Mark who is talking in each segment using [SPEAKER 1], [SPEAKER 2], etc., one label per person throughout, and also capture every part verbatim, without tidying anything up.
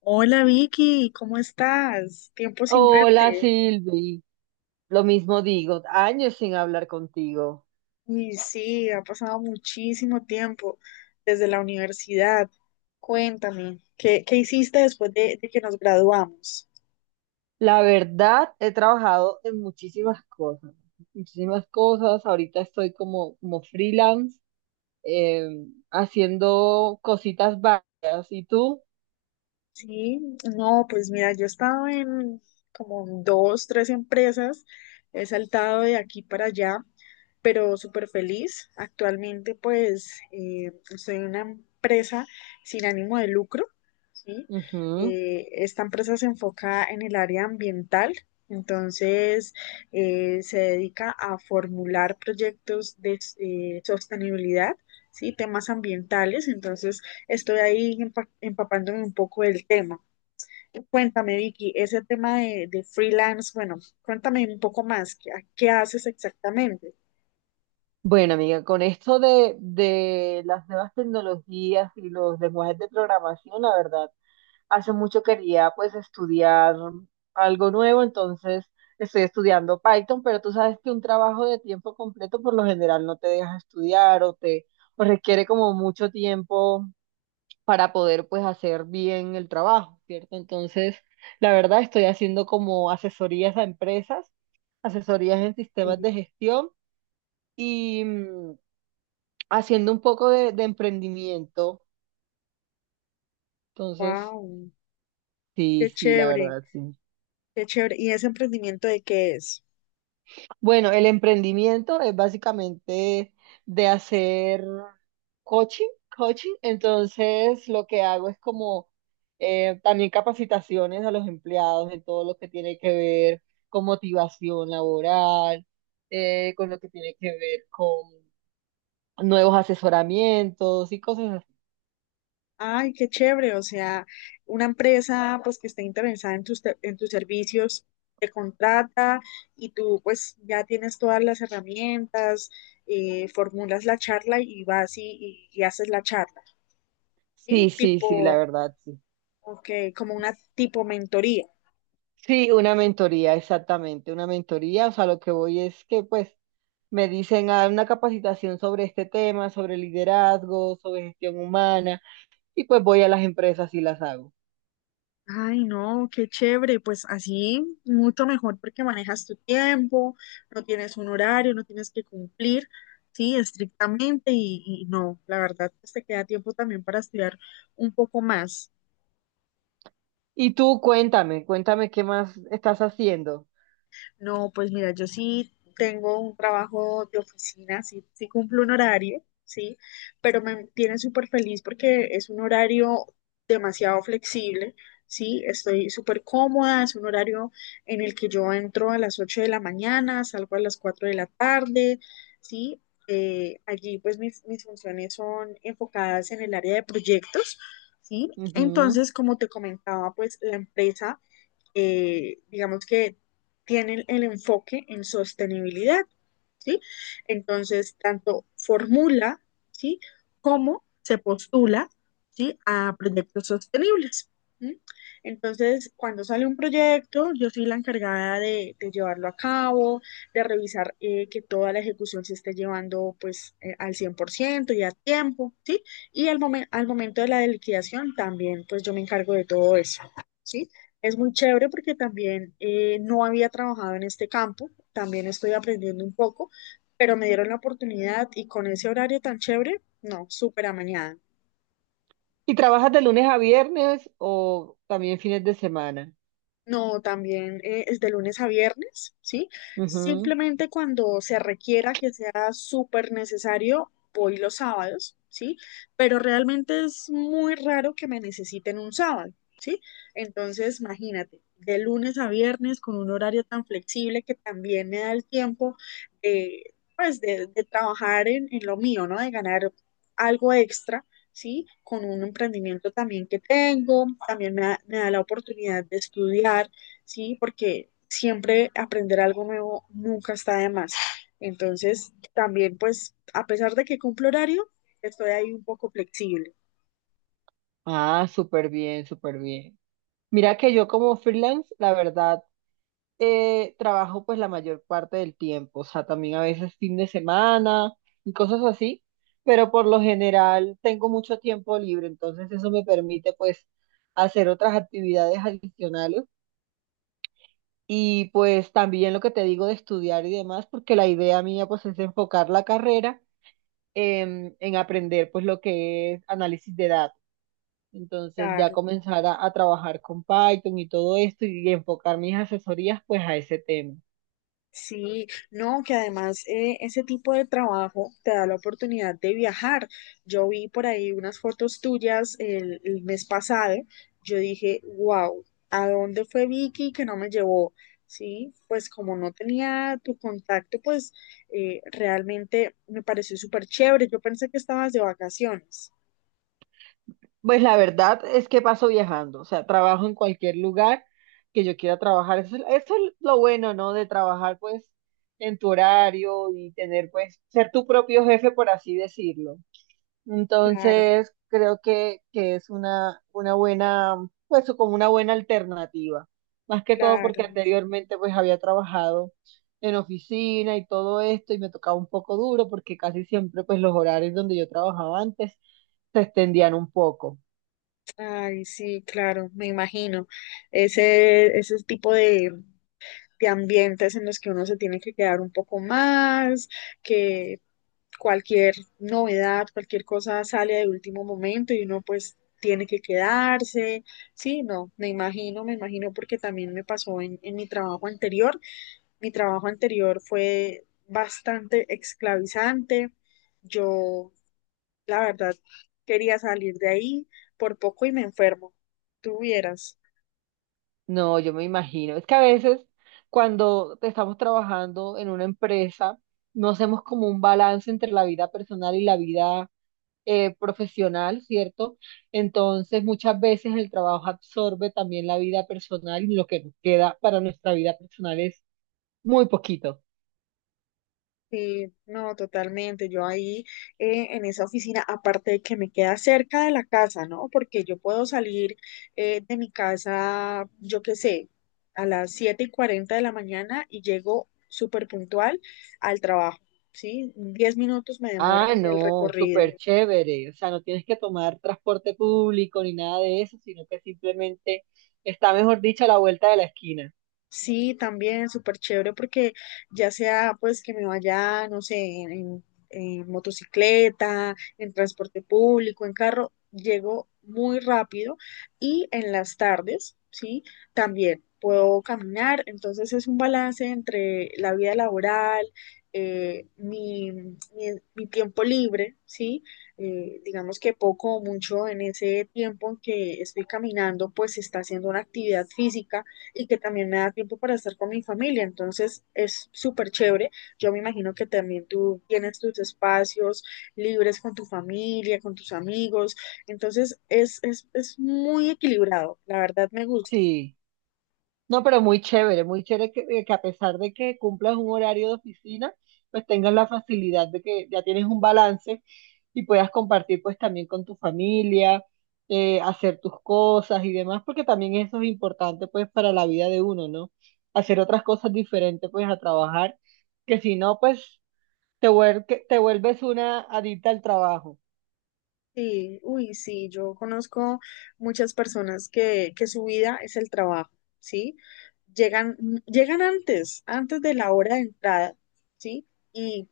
[SPEAKER 1] Hola Vicky, ¿cómo estás? Tiempo sin
[SPEAKER 2] Hola
[SPEAKER 1] verte.
[SPEAKER 2] Silvi, lo mismo digo, años sin hablar contigo.
[SPEAKER 1] Y sí, ha pasado muchísimo tiempo desde la universidad. Cuéntame, ¿qué, qué hiciste después de, de que nos graduamos?
[SPEAKER 2] La verdad, he trabajado en muchísimas cosas, muchísimas cosas. Ahorita estoy como, como freelance, eh, haciendo cositas varias. ¿Y tú?
[SPEAKER 1] Sí, no, pues mira, yo he estado en como dos, tres empresas, he saltado de aquí para allá, pero súper feliz. Actualmente, pues, eh, soy una empresa sin ánimo de lucro, ¿sí?
[SPEAKER 2] Ujú.
[SPEAKER 1] Eh, esta empresa se enfoca en el área ambiental, entonces eh, se dedica a formular proyectos de eh, sostenibilidad, ¿sí? Temas ambientales, entonces Estoy ahí empa- empapándome un poco del tema. Cuéntame, Vicky, ese tema de, de freelance, bueno, cuéntame un poco más, ¿qué, qué haces exactamente?
[SPEAKER 2] Bueno, amiga, con esto de, de las nuevas tecnologías y los lenguajes de programación, la verdad. Hace mucho quería pues estudiar algo nuevo, entonces estoy estudiando Python, pero tú sabes que un trabajo de tiempo completo por lo general no te deja estudiar o te o requiere como mucho tiempo para poder pues hacer bien el trabajo, ¿cierto? Entonces, la verdad estoy haciendo como asesorías a empresas, asesorías en sistemas de gestión y mm, haciendo un poco de, de emprendimiento. Entonces,
[SPEAKER 1] wow,
[SPEAKER 2] sí,
[SPEAKER 1] qué
[SPEAKER 2] sí, la
[SPEAKER 1] chévere,
[SPEAKER 2] verdad, sí.
[SPEAKER 1] qué chévere. ¿Y ese emprendimiento de qué es?
[SPEAKER 2] Bueno, el emprendimiento es básicamente de hacer coaching, coaching. Entonces, lo que hago es como eh, también capacitaciones a los empleados en todo lo que tiene que ver con motivación laboral, eh, con lo que tiene que ver con nuevos asesoramientos y cosas así.
[SPEAKER 1] Ay, qué chévere, o sea, una empresa pues que esté interesada en tus, te- en tus servicios te contrata y tú pues ya tienes todas las herramientas, eh, formulas la charla y vas y, y- y haces la charla,
[SPEAKER 2] Sí,
[SPEAKER 1] ¿sí?
[SPEAKER 2] sí, sí, la
[SPEAKER 1] Tipo
[SPEAKER 2] verdad, sí.
[SPEAKER 1] Ok, como una tipo mentoría.
[SPEAKER 2] Sí, una mentoría, exactamente, una mentoría. O sea, lo que voy es que pues me dicen a una capacitación sobre este tema, sobre liderazgo, sobre gestión humana, y pues voy a las empresas y las hago.
[SPEAKER 1] Ay, no, qué chévere. Pues así, mucho mejor porque manejas tu tiempo, no tienes un horario, no tienes que cumplir, sí, estrictamente. Y, y no, la verdad, pues te queda tiempo también para estudiar un poco más.
[SPEAKER 2] Y tú cuéntame, cuéntame qué más estás haciendo.
[SPEAKER 1] No, pues mira, yo sí tengo un trabajo de oficina, sí, sí cumplo un horario, sí, pero me tiene súper feliz porque es un horario demasiado flexible, sí, estoy súper cómoda, es un horario en el que yo entro a las ocho de la mañana, salgo a las cuatro de la tarde, sí. Eh, allí pues mis, mis funciones son enfocadas en el área de proyectos, ¿sí?
[SPEAKER 2] Ujú.
[SPEAKER 1] Entonces, como te comentaba, pues la empresa eh, digamos que tienen el enfoque en sostenibilidad, ¿sí? Entonces, tanto formula, ¿sí? Como se postula, ¿sí? A proyectos sostenibles. ¿Sí? Entonces, cuando sale un proyecto, yo soy la encargada de, de llevarlo a cabo, de revisar eh, que toda la ejecución se esté llevando pues eh, al cien por ciento y a tiempo, ¿sí? Y al, momen- al momento de la liquidación también, pues yo me encargo de todo eso, ¿sí? Es muy chévere porque también eh, no había trabajado en este campo, también estoy aprendiendo un poco, pero me dieron la oportunidad y con ese horario tan chévere, no, súper amañada.
[SPEAKER 2] ¿Y trabajas de lunes a viernes o también fines de semana?
[SPEAKER 1] No, también eh, es de lunes a viernes, ¿sí?
[SPEAKER 2] Ujú.
[SPEAKER 1] Simplemente cuando se requiera que sea súper necesario, voy los sábados, ¿sí? Pero realmente es muy raro que me necesiten un sábado, ¿sí? Entonces, imagínate, de lunes a viernes con un horario tan flexible que también me da el tiempo de, pues, de, de trabajar en, en lo mío, ¿no? De ganar algo extra, ¿sí? Con un emprendimiento también que tengo, también me da, me da la oportunidad de estudiar, ¿sí? Porque siempre aprender algo nuevo nunca está de más. Entonces, también pues, a pesar de que cumplo horario, estoy ahí un poco flexible.
[SPEAKER 2] Ah, súper bien, súper bien. Mira que yo como freelance, la verdad, eh, trabajo pues la mayor parte del tiempo, o sea, también a veces fin de semana y cosas así, pero por lo general tengo mucho tiempo libre, entonces eso me permite pues hacer otras actividades adicionales y pues también lo que te digo de estudiar y demás, porque la idea mía pues es enfocar la carrera en, en aprender pues lo que es análisis de datos. Entonces ya
[SPEAKER 1] Claro.
[SPEAKER 2] comenzar a, a trabajar con Python y todo esto y enfocar mis asesorías pues a ese tema.
[SPEAKER 1] Sí, no, que además eh, ese tipo de trabajo te da la oportunidad de viajar. Yo vi por ahí unas fotos tuyas el, el mes pasado. Yo dije, wow, ¿a dónde fue Vicky que no me llevó? Sí, pues como no tenía tu contacto, pues eh, realmente me pareció súper chévere. Yo pensé que estabas de vacaciones.
[SPEAKER 2] Pues la verdad es que paso viajando, o sea, trabajo en cualquier lugar que yo quiera trabajar. Eso, es eso es lo bueno, ¿no? De trabajar pues en tu horario y tener pues ser tu propio jefe, por así decirlo.
[SPEAKER 1] Claro,
[SPEAKER 2] Entonces, creo que, que es una, una buena, pues como una buena alternativa. Más que todo
[SPEAKER 1] claro.
[SPEAKER 2] porque anteriormente pues había trabajado en oficina y todo esto y me tocaba un poco duro porque casi siempre pues los horarios donde yo trabajaba antes se extendían un poco.
[SPEAKER 1] Ay, sí, claro, me imagino. Ese, ese tipo de, de ambientes en los que uno se tiene que quedar un poco más, que cualquier novedad, cualquier cosa sale de último momento y uno pues tiene que quedarse. Sí, no, me imagino, me imagino porque también me pasó en, en mi trabajo anterior. Mi trabajo anterior fue bastante esclavizante. Yo, la verdad, quería salir de ahí por poco y me enfermo. Tuvieras.
[SPEAKER 2] No, yo me imagino. Es que a veces cuando estamos trabajando en una empresa, no hacemos como un balance entre la vida personal y la vida eh, profesional, ¿cierto? Entonces, muchas veces el trabajo absorbe también la vida personal y lo que nos queda para nuestra vida personal es muy poquito.
[SPEAKER 1] Sí, no, totalmente. Yo ahí eh, en esa oficina, aparte de que me queda cerca de la casa, ¿no? Porque yo puedo salir eh, de mi casa, yo qué sé, a las siete y cuarenta de la mañana y llego súper puntual al trabajo, ¿sí? diez minutos me demoro
[SPEAKER 2] Ah,
[SPEAKER 1] en el
[SPEAKER 2] no,
[SPEAKER 1] recorrido.
[SPEAKER 2] súper chévere. O sea, no tienes que tomar transporte público ni nada de eso, sino que simplemente está, mejor dicho, a la vuelta de la esquina.
[SPEAKER 1] Sí, también súper chévere porque ya sea pues que me vaya, no sé, en, en- motocicleta, en transporte público, en carro, llego muy rápido y en las tardes, sí, también puedo caminar. Entonces es un balance entre la vida laboral, eh, mi, mi, mi tiempo libre, sí. Eh, digamos que poco o mucho en ese tiempo en que estoy caminando, pues se está haciendo una actividad física y que también me da tiempo para estar con mi familia. Entonces es súper chévere. Yo me imagino que también tú tienes tus espacios libres con tu familia, con tus amigos. Entonces es, es, es muy equilibrado. La verdad me gusta.
[SPEAKER 2] Sí. No, pero muy chévere, muy chévere que, eh, que a pesar de que cumplas un horario de oficina, pues tengas la facilidad de que ya tienes un balance y puedas compartir pues también con tu familia, eh, hacer tus cosas y demás, porque también eso es importante pues para la vida de uno, ¿no? Hacer otras cosas diferentes pues a trabajar, que si no pues te vuel- que te vuelves una adicta al trabajo.
[SPEAKER 1] Sí, uy, sí, yo conozco muchas personas que, que su vida es el trabajo, ¿sí? Llegan, mm, llegan antes, antes de la hora de entrada, ¿sí? Y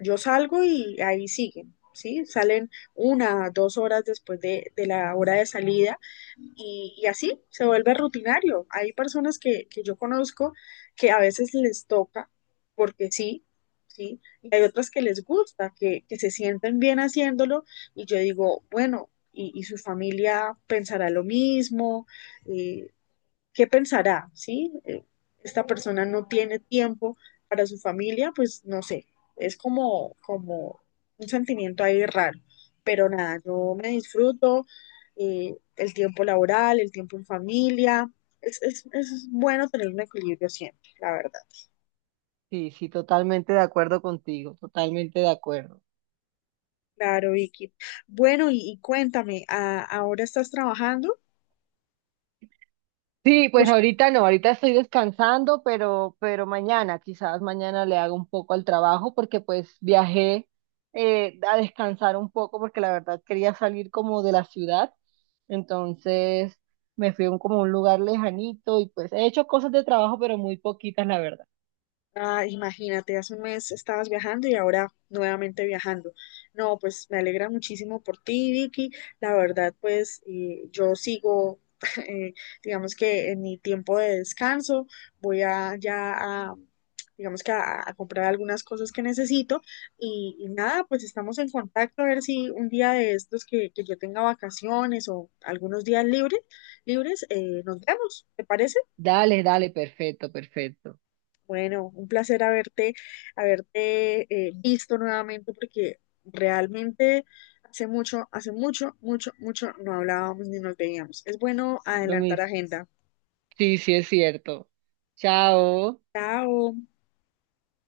[SPEAKER 1] yo salgo y ahí siguen, ¿sí? Salen una, dos horas después de, de la hora de salida y, y así se vuelve rutinario. Hay personas que, que yo conozco que a veces les toca, porque sí, sí, y hay otras que les gusta, que, que se sienten bien haciéndolo, y yo digo, bueno, y, y su familia pensará lo mismo, eh, ¿qué pensará? ¿Sí? Eh, Esta persona no tiene tiempo para su familia, pues no sé, es como, como, un sentimiento ahí raro, pero nada, yo me disfruto eh, el tiempo laboral, el tiempo en familia, es, es, es bueno tener un equilibrio siempre, la verdad.
[SPEAKER 2] Sí, sí, totalmente de acuerdo contigo, totalmente de acuerdo.
[SPEAKER 1] Claro, Vicky. Bueno, y, y cuéntame, ¿a- ¿ahora estás trabajando?
[SPEAKER 2] Sí, pues ahorita no, ahorita estoy descansando, pero, pero mañana, quizás mañana le hago un poco al trabajo porque pues viajé eh, a descansar un poco porque la verdad quería salir como de la ciudad, entonces me fui a un, como un lugar lejanito y pues he hecho cosas de trabajo, pero muy poquitas, la verdad.
[SPEAKER 1] Ah, imagínate, hace un mes estabas viajando y ahora nuevamente viajando. No, pues me alegra muchísimo por ti, Vicky. La verdad, pues eh, yo sigo, eh, digamos que en mi tiempo de descanso, voy a ya a, digamos que a, a comprar algunas cosas que necesito y, y nada, pues estamos en contacto a ver si un día de estos que, que yo tenga vacaciones o algunos días libres, libres, eh, nos vemos, ¿te parece?
[SPEAKER 2] Dale, dale, perfecto, perfecto.
[SPEAKER 1] Bueno, un placer haberte, haberte eh, visto nuevamente porque realmente hace mucho, hace mucho, mucho, mucho no hablábamos ni nos veíamos. Es bueno
[SPEAKER 2] Lo
[SPEAKER 1] adelantar
[SPEAKER 2] mis-
[SPEAKER 1] agenda.
[SPEAKER 2] Sí, sí es cierto. Chao.
[SPEAKER 1] Chao.